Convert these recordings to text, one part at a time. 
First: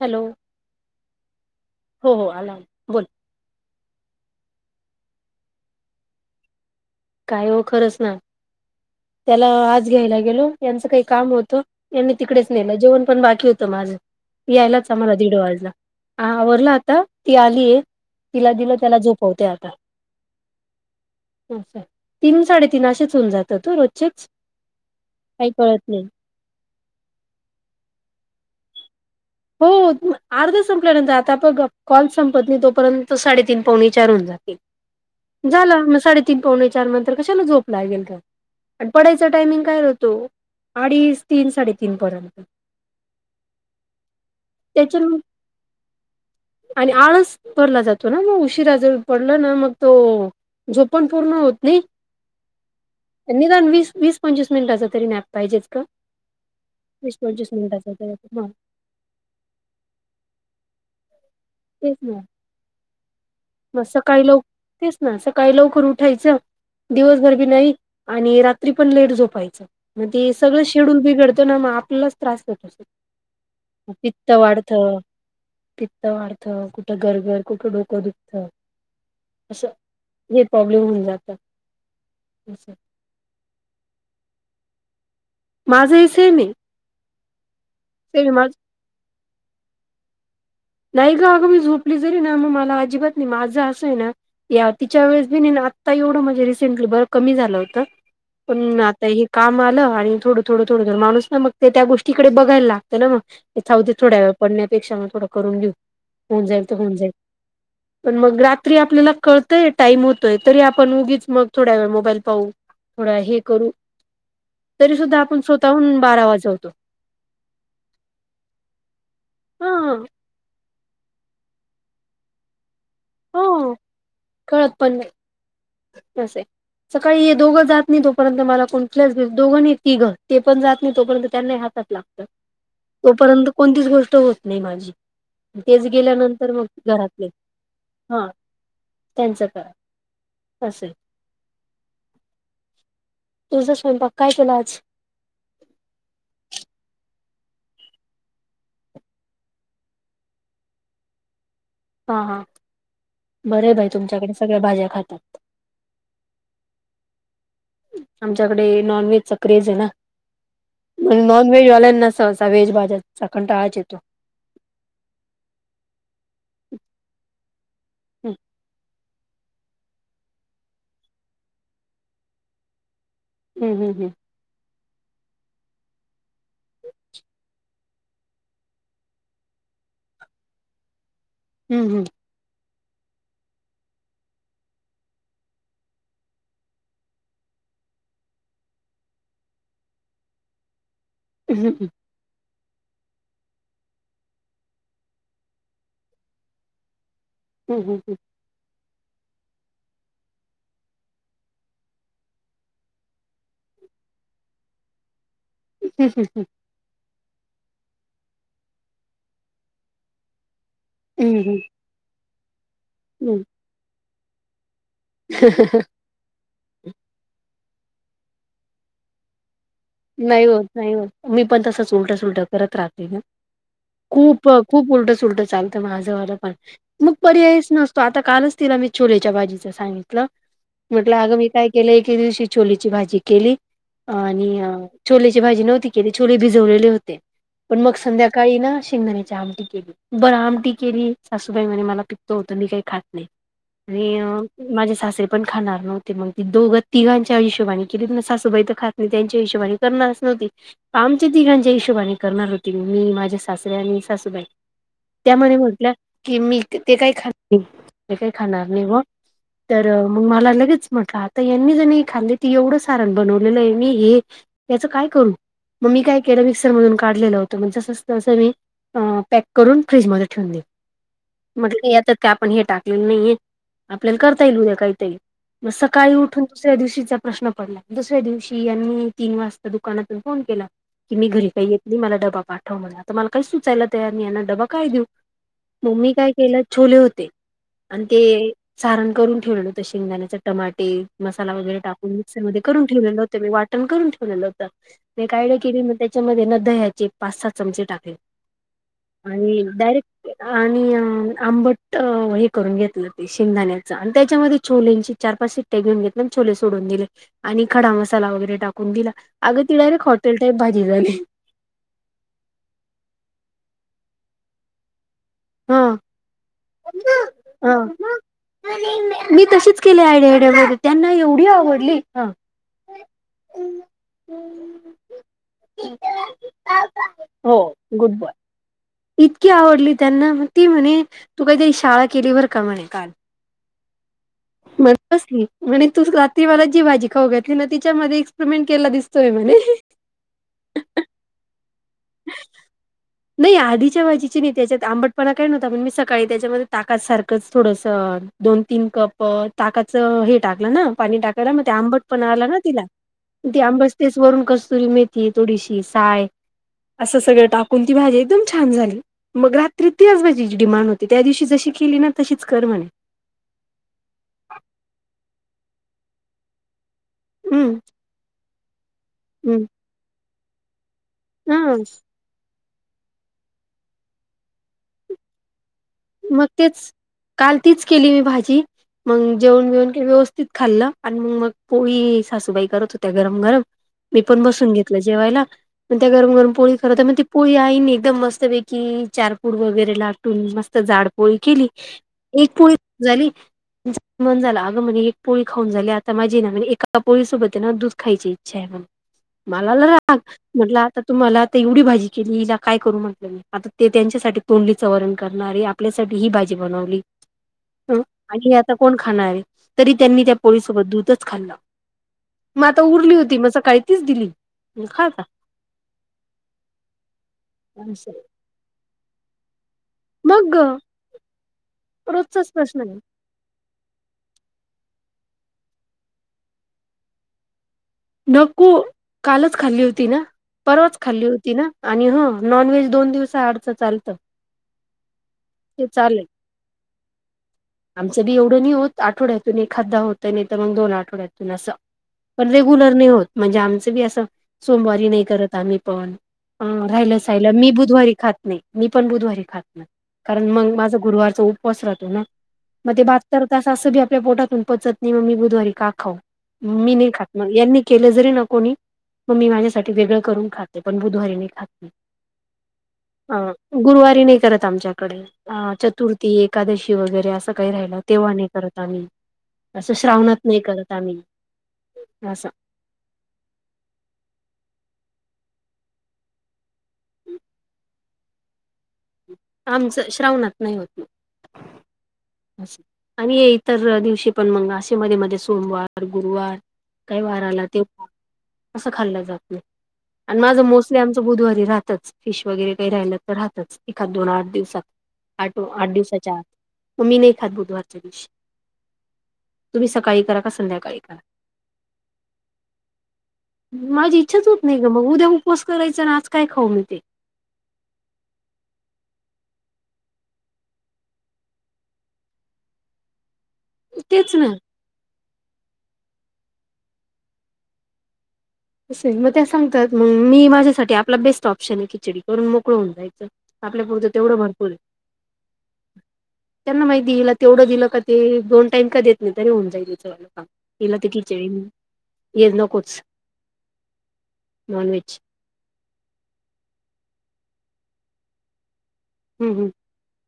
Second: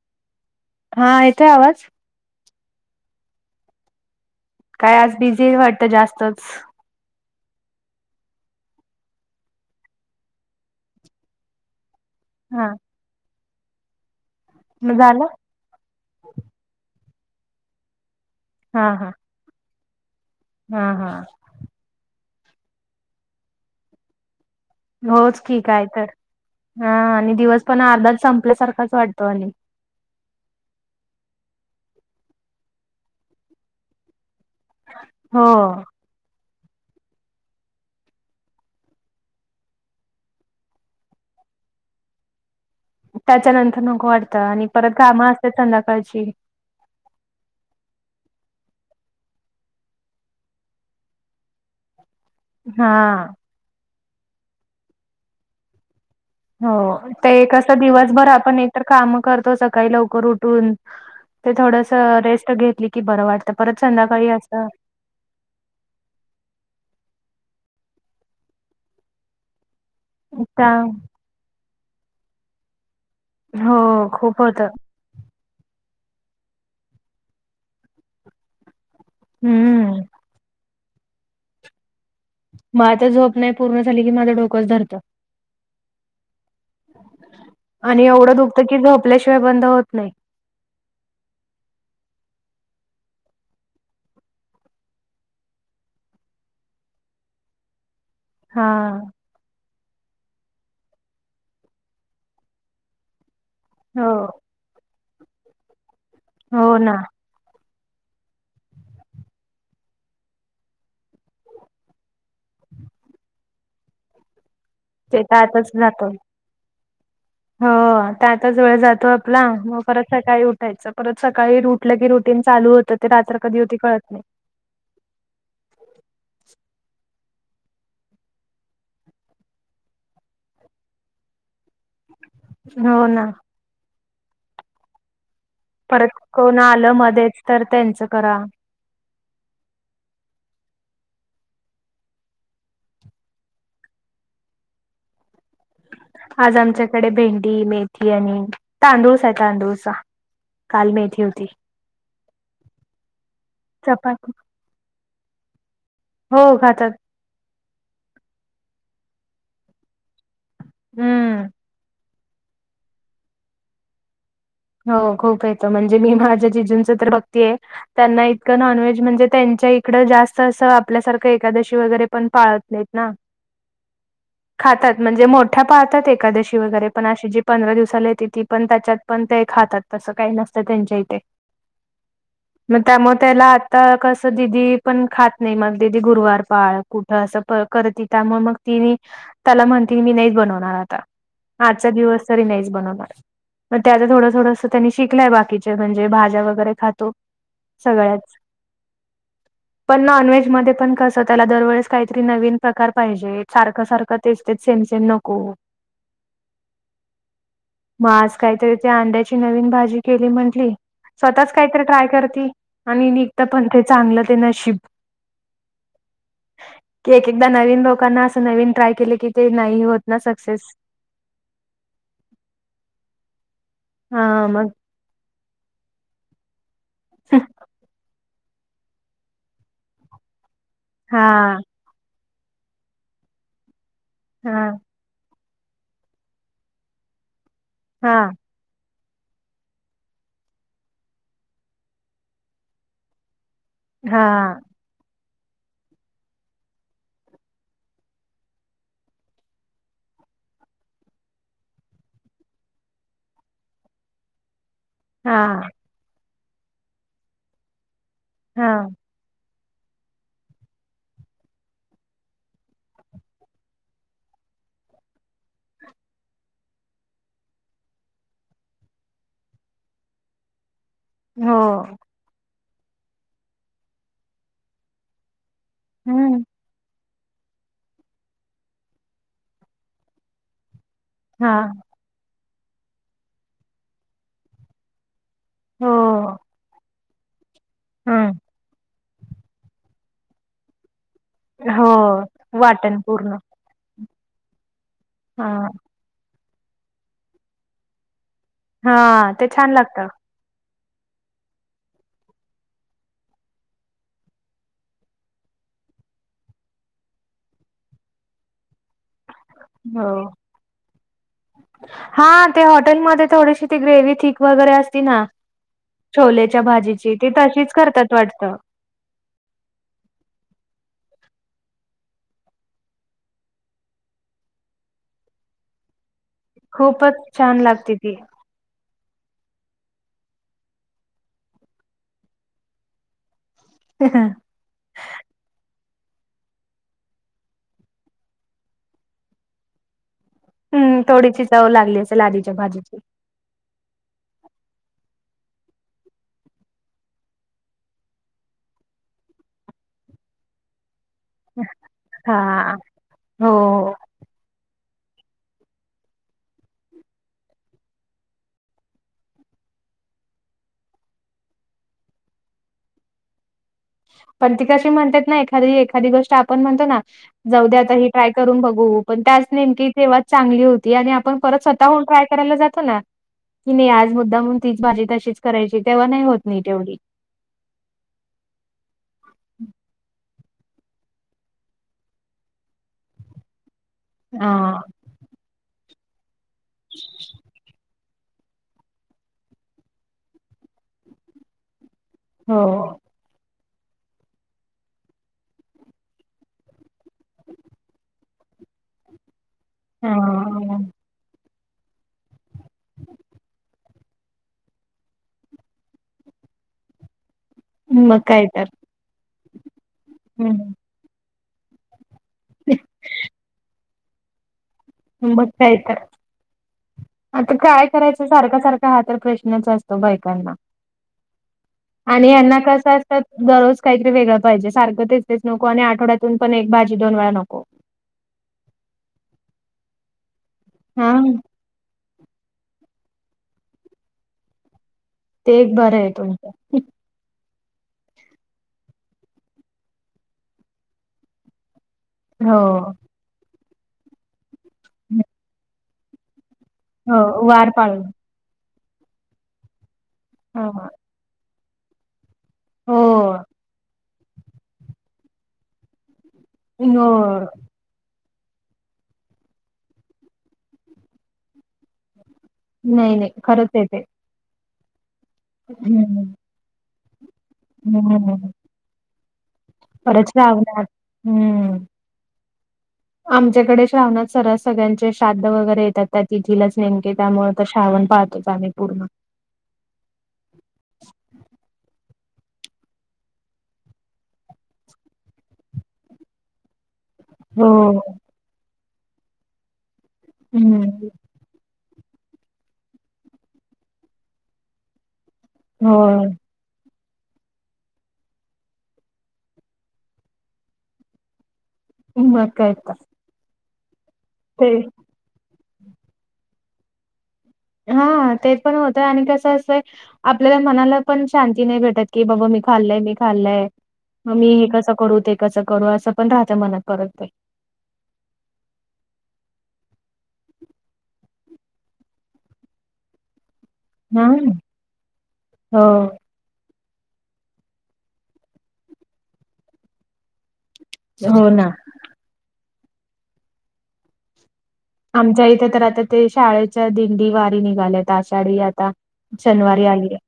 Hello. हा येतोय आवाज. हो हो आला बोल. काय आज बिझी वाटतं जास्तच. काय हो खरच ना त्याला आज घ्यायला गेलो यांचं काही काम होतं. यांनी तिकडेच हा नेलं जेवण पण बाकी होतं माझं यायलाच मग आम्हाला झालं दीड वाजला. ह आवरडला आता ती आलीय तिला दिलं हा त्याला हा झोपवते आता. हा हा. [inaudible] तीन साडेतीन अशेच होऊन जात रोजचेच. होच काही ठीक आहे कळत नाही तर हा आणि दिवस पण अर्धाच संपल्यासारखाच वाटतो आणि. हो अर्धा संपल्यानंतर आता आपण कॉल संपत नाही तोपर्यंत साडेतीन पावणी चार होन जातील. हो झालं म साडेतीन पावणे चार नंतर कशाला झोप लागेल का. आणि पडायचा टायमिंग काय होतो अडीच तीन साडेतीन पर्यंत. त्याच्यानंतर नको वाटतं आणि परत त्याच्या [inaudible] असत संध्याकाळची. आणि आळस भरला जातो ना मग उशिरा जर पडल ना मग तो. झोप पण पूर्ण होत नाही. हा. निदान वीस वीस पंचवीस मिनिटाचा तरी [inaudible] पाहिजेच. हो वीस ते पंचवीस कसं मिनिटाचा तरी दिवसभर मग आपण एकतर काम करतो सकाळी लवकर उठून. ते थोडस तेच ना रेस्ट घेतली की बरं वाटतं परत मग सकाळी संध्याकाळी लव असंत. तेच ना सकाळी लवकर उठायचं दिवसभर बी नाही आणि रात्री पण लेट झोपायचं. मग ते सगळं त्या शेड्यूल बिघडत ना मग आपल्यालाच त्रास होतो. हो पित्त खूप होतं वाढत. [inaudible] कुठं घरघर कुठं डोकं दुखतं. असं हम्म हे प्रॉब्लेम होऊन जात. माझ झोप नाही पूर्ण झाली की डोकं धरतं. माझ ही सेम आहे. आणि सेम एवढं माझ दुखतं की झोपल्याशिवाय बंद होत नाही. नाही ग अगं मी झोपली जरी ना मग मला अजिबात नाही माझं असं आहे ना. या तिच्या वेळेस बी नाही आता एवढं म्हणजे रिसेंटली बर कमी झालं होतं पण हां. आता. काम आलं आणि थोडं थोडं थोड जर माणूस ना मग ते त्या गोष्टीकडे बघायला लागतं ना मग. इथ राहूदे हो, थोडा वेळ पडण्यापेक्षा मग थोड करून घेऊ होऊन जाईल तर हो ना. होऊन जाईल. [inaudible] पण मग रात्री आपल्याला कळतय टाइम होतोय तरी आपण उगीच मग थोड्या वेळ मोबाईल पाहू. थोडा हे करू. [inaudible] सुद्धा ते आपण त्यातच स्वतःहून जातो. बारा वाजवतो. हो त्यातच वेळ जातो आपला हा मग परत सकाळी उठ. उठायचं परत सकाळी उठलं की रुटीन चालू होतं ते रात्र कधी हो होती कळत नाही. कळत पण नाही. अस आहे. सकाळी ये दोघं जात नाही तोपर्यंत मला कोणतल्याच दोघं नाही तिघं ते पण जात नाही तोपर्यंत त्यांना हातात ला. हो ना. तोपर्यंत कोणतीच गोष्ट होत नाही माझी. तेच परत गेल्यानंतर कोण मग आलं घरातले मध्येच तर त्यांचं हा करा. त्यांचं करा. अस आहे. तुझा स्वयंपाक काय केला आज. आज आमच्याकडे भेंडी मेथी आणि तांदूळसा आहे तांदूळसा काल मेथी होती. हा हा बर बाई चपाती तुमच्याकडे सगळ्या भाज्या खातात. हो खातात. आमच्याकडे नॉनव्हेजचा क्रेज आहे ना, हम्म. नॉनव्हेजवाल्यांना स त्या व्हेज भाज्यांन चा कंटाळा च येतो. हो खूप येतो म्हणजे मी माझ्या जिजूंच तर बघतेय. त्यांना हं इतकं नॉनव्हेज म्हणजे त्यांच्या इकडं जास्त असं आपल्यासारखं एकादशी वगैरे पण पाळत नाही. ना हम हम हम खातात म्हणजे मोठ्या पाळतात एकादशी वगैरे पण अशी जी पंधरा दिवसाला येते ती पण त्याच्यात पण ते खातात तस काही नसतं त्यांच्या इथे हम् हम मग त्यामुळे त्याला आता कसं दिदी पण खात नाही मग दिदी गुरुवार पाळ कुठ असं करत त्यामुळे मग ती मी त्याला म्हणते मी नाहीच बनवणार आता हं हं आजचा दिवस तरी नाहीच बनवणार मग त्याचा थोड थोडस त्यांनी शिकलंय बाकीच्या म्हणजे भाज्या वगैरे खातो हं हं हं हं सगळ्याच. [inaudible] पण नॉनव्हेज मध्ये पण कस त्याला दरवेळेस काहीतरी नवीन प्रकार पाहिजे सारखं सारखं तेच तेच सेम सेम नको. ह ह ह मग आज काहीतरी ते अंड्याची नवीन भाजी केली म्हंटली. हं स्वतःच हं काहीतरी ट्राय करती आणि निघत हं पण ते चांगलं ते नशीब [unintelligible] की एक एकदा नवीन लोकांना असं नवीन ट्राय केले की ते नाही होत. ना नाही होत सक्सेस नाही होत मी पण तसंच उलटं सुलटं करत राहते ना. हा खूप मग खूप उलट सुलट चालतं माझं वालं पण मग पर्यायच नसतो आता कालच तिला मी छोलेच्या भाजीच सांगितलं म्हटलं अग मी हा काय गेल्या एके दिवशी छोले ची भाजी केली आणि हा छोलेची भाजी न्हवती केली छोले भिजवलेले होते. पण मग हा संध्याकाळी ना शेंगदाण्याची आमटी केली बरं आमटी केली सासूबाई म्हणे मला पित्त होत मी काही खात नाही. हा आणि माझे सासरे पण खाणार न्हवते मग ते दोघं तिघांच्या हिशोबाने केली सासूबाई तर खात नाही त्यांच्या हिशेबाने. करणारस नव्हती. आमच्या तिघांच्या हिशोबाने करणार होती मी माझे सासरे आणि सासूबाई. त्यामले हा म्हटल्या की मी ते काय ते काही खात नाही मी काही खाणार नाही हा [unintelligible] तर मग मला लगेच म्हटलं आता यांनी ज हे खाल्ली त एवढं सारण बनवलेलं आहे मी हे याचं काय करू मग मी काय केलं मिक्सर मधून काढलेलं होतं तसच अस मी अ पॅक करून फ्रीजमध्ये ठेवून दिल. हो म्हटलं यातत का आपण हे टाकलेलं नाहीये आपल्याला करता येईल उद्या काहीतरी म सकाळी हम्म उठून दुसऱ्या दिवशीचा प्रश्न पडला दुसऱ्या दिवशी यांनी तीन वाजता दुकानातून फोन केला की मी घरी हा काही येत नाही मला डबा पाठव म्हण आता मला काही सुचायला तयार मी यांना डबा काय देऊ. हो मग मी काय केलं छोले होते आणि ते हम्म सारण करून ठेवलेल होत शेंगदाण्याच टमाटे मसाला वगैरे हो टाकून मिक्सर मध्ये करून वाटण ठेवले पूर्ण होते. मी वा वाटण करून ठेवलेलं होत. मी एक हा आईडिया केली म त्याच्यामध्ये ना दह्याचे पाच साहा चमचे टाकले. हा ते आणि छान लागतं डायरेक्ट आणि अ आंबट अ हे करून घेतलं ते शेंगदाण्याच आणि त्याच्यामध्ये छोलेंची चार पाच [unintelligible] आणि छोले सोडून दिले आणि खडा मसाला वगैरे टाकून दिला अग [inaudible] हो हॉटेल टाईप भाजी झाली हा ते हॉटेलमध्ये थोडीशी ती ग्रेव्ही थिक वगैरे असती ना हा छोलेच्या भाजीची ते तशीच हा करतात वाटत मी तशीच केली आयडिया आयड्यामध्ये त्यांना एवढी आवडली. [unintelligible] खूपच हो छान लागती ती गुड बॉय इतकी आवडली त्यांना मग ती म्हणे तू काहीतरी शाळा केली बर का म्हणे काल. ह ह म बसली म्हणे तू रात्रीला जी भाजी खाऊ घेतली ना तीच्यामध्ये एक्सपेरिमेंट केला दिसत. चल म्हणे हम्म थोडीशी चव लागली असेल आधीच्या भाजीची नाही आ आधीच्या भाजीचि तेच्यात आंबटपणा काय नव्हता पण मी सकाळी त्याच्यामध्ये ताका सारखंच थोडंसं. दोन तीन कप. ताकाच हे टाकलं ना पाणी टाकायला मग ते आंबट पणा आला ना हा तिला हो ते आंबस हो पेस वरून कस्तुरी मेथी थडीशी साय असं सगळं टाकून ती भाजी एकदम छान झाली मग रात्री त्याच भाजी जी डिमांड होती त्या दिवशी जशी केली ना तशीच कर म्हणे. पण ती कशी म्हणतात ना एखादी एखादी गोष्ट आपण म्हणतो ना हम्म जाऊदे आता ही. ट्राय करून बघू पण त्याच हम्म नेमकी तेव्हाच चांगली होती आणि आपण परत हा. स्वतः हुन ट्राय करायला जातो. ना की नाही आज मुद्दाम म्हून तीच भाजी तशीच करायची तेव्हा नाही होत मग नाही तेच तेवढी. काल तीच केली मी भाजी मग जेवण बेवण के व्यवस् खाल्लं आणि मग मग पोळी सासूबाई करत होत्या गरम गरम मी पण हा बसून घेतलं जेवायला मग त्या गरम गरम पोळी करत मग ती पोळी आईनी एकदम मस्तपैकी चारपूड वगैरे लाटून मस्त जाडपोळी केली. एक हो पोळी झाली. मन झाला अगं म्हणे एक पोळी खाऊनली आता माझी ना म्हजे एका पोळीसोबत ना दूध खायची इच्छा आहे म्हण मला आला राग म्हटलं हा आता तूम्हाला आता एवढी भाजी केली हिला काय करू म्हटलं मी आता ते त्यांच्यासाठी तोंडली चं वरण करणारे आपल्यासाठी ही भाजी बनवली. मग काय आणि हे तर आता कोण खाणार आहे तरी त्यांनी त्या हम्म. पोळीसोबत दूधच खाल्ल मग आता उरली होती म सकाळ तीच दिली खा आता मग काय तर आता काय करायचं सारख सारखा हा तर प्रश्नच असतो. तो बायकांना मग आणि रोजचाच यांना प्रश्न कस आहे असत. दररोज काहीतरी वेगळं पाहिजे सारखं तेच तेच नको आणि आठवड्यातून पण एक भाजी दोन वेळा नको. नको कालच खाल्ली होती ना परवाच हा खाल्ली होती. ना आणि ह नॉनव्हेज दोन दिवस अडच चालतं. ते एक बरं आहे तु आमचं बी एवढं नाही होत आठवड्यातून एखादा होत नाही तर मग दोन आठवड्यातून असं. पण रेग्युलर हो नाही होत. म्हणजे आमचं बी असं सोमवारी नाही करत आम्ही पन. ह हो राहिलंचहिलं मी वार पाळून बुधवारी खात नाही मी पण बुधवारी खात नाही. कारण ह मग माझा गुरुवारचा उपवास राहतो ना. मग हो ते भात तर असं बी आपल्या पोटातून पचत नाही मग मी बुधवारी का खाऊ. मी नाही खात म हो यांनी केले, जरी न कोणी मग मी माझ्यासाठी वेगळं करून खाते पण बुधवारी नाही खात, नाही नाही अ खरंच येते गुरुवारी नाही करत आमच्याकडे अ हम्म चतुर्थी, एकादशी वगैरे असं काही राहि तेव्हा नाही करत आम्ही, असं परत श्रावणात नाही करत आम्ही हम्म असं आमच्याकडे श्रावणात सरास सगळ्यांचे श्राद्ध वगैरे येतात. त्या तिथीलाच नेमके त्यामुळे तर श्रावण पाळतोच आम्ही पूर्ण, आमच श्रावणात नाही होत. आणि इतर दिवशी पण मंग असशे मध्ये मध्ये सोमवार, गुरुवार काही वाराला हो, तेव्हा असं खाल्लं जात नाही. आणि माझं मोस्टली हं, आमचं बुधवारी राहतच फिश वगैरे, काही राहिलं तर राहतच एखाद दोन आठ दिवसात. आठो आठ होय. दिवसाच्या आत मग् मी नाही खात बुधवारच्या दिवस तुम्ही सकाळी करा, का संध्याकाळी करा, मग काय तर, माझी इच्छाच होत ते नाही, ग मग उद्या उपवास करायचां ना आज काय खाऊ म्हणते, हा ते पण होतय, आणि कसं असंय. आपल्याला मनाला पण शांती नाही भेटत की, बाबा मी खाल्लय, मी खाल्लय, मग तेच ना. मी हे कसं करू ते कस करू असं पण राहत मनात परत ते, अस हाय, मग त्या सांगतात मग मी माझ्यासाठी आपला बेस्ट ऑप्शन आहे. खिचडी करून मोकळ होऊन जायचं. आपल्या पुरतं तेवढं हां, भरपूर आहे. हो, त्यांना माहिती हाय हिला तेवढं दिलं, का ते दोन टाइम का देत नाही तरी होऊन जाईल, हिच काम, हिला ती खिचडी हो ना. हे नकोच, म मी आमच्या इथे तर आता ते शाळेच्या दिंडी वारी निघाल्यात. आषाढी आता हं हं शनिवारी आलीया,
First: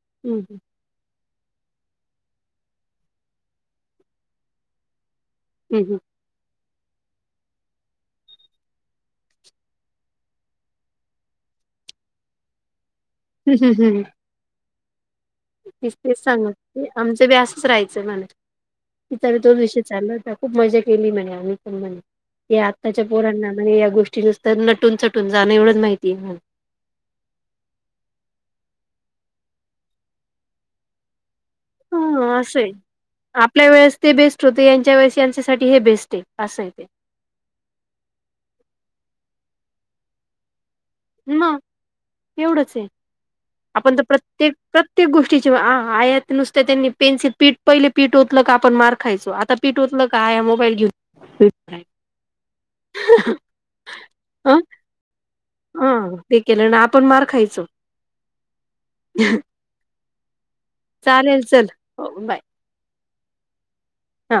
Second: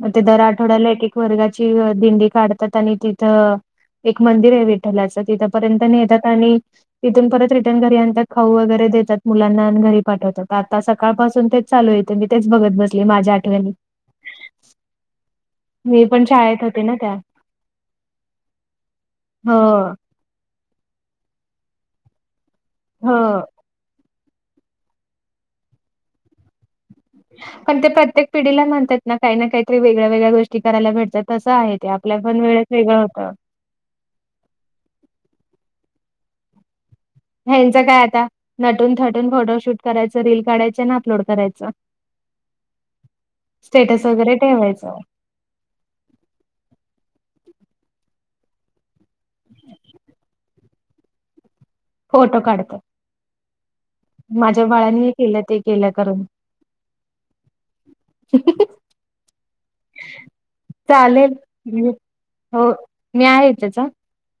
मग ते दर हं हं आठवड्याला एक एक वर्गाची दिंडी काढतात आणि तिथं एक मंदिर आहे विठ्ठलाचं तिथं पर्यंत हं. न्हेतात आणि तिथून परत रिटर्न घरी आणतात. खाऊ वैगेरे, देतात मुलांना आणि घरी पाठवतात. आता सकाळ पासून तेच चालू हाय मी तेच बघत बसले. माझ्या हं आठवणी ती मी तेच पण शाळेत सांगत होते ना त्या आमचं बी असच राहायचं म्हणे की तीचा बी हो तोच विषय चालु होता. खूप मजा केली म्हणे आम्ही पण म्हणे या आत्ताच्या हो पोरांना म्हणे या गोष्टी नुसत तर नटून थटून जाणं एवढंच माहिती आहे. ह्याना पण ते प्रत्येक पिढीला म्हणतात ना काही ना काहीतरी वेगळ्या वेगळ्या गोष्टी करायला भेटता तसं आहे. ते आपल्या पण हं असं आहे. वेळेत वेगळं होतं. आपल्या वेळेस ते बेस्ट होते, यांच्या वेळेस यांच्यासाठी हे बेस्ट आहे. असं हाय ह्यांचं काय आता नटून थटून फोटोशूट करायचं, रील काढायचे. ना म एवढच आहे आपण तर स्टेटस वगैरे प्रत्येक ठेवायचं प्रत्येक गोष्टी आयात नुसत त्यांनी पेनसि पी पहिले पीठ ओतलं का आपण मार खायचो आता पीट ओतल का आया मोबाईल घेऊन, फोटो काढत्यात, अ माझ्या बाळनी हे केलं ते हा केलं करून ते केलं ना आपण मार खायचो. चालेल चल म हो बाय हो मी आहे इथेच हा हा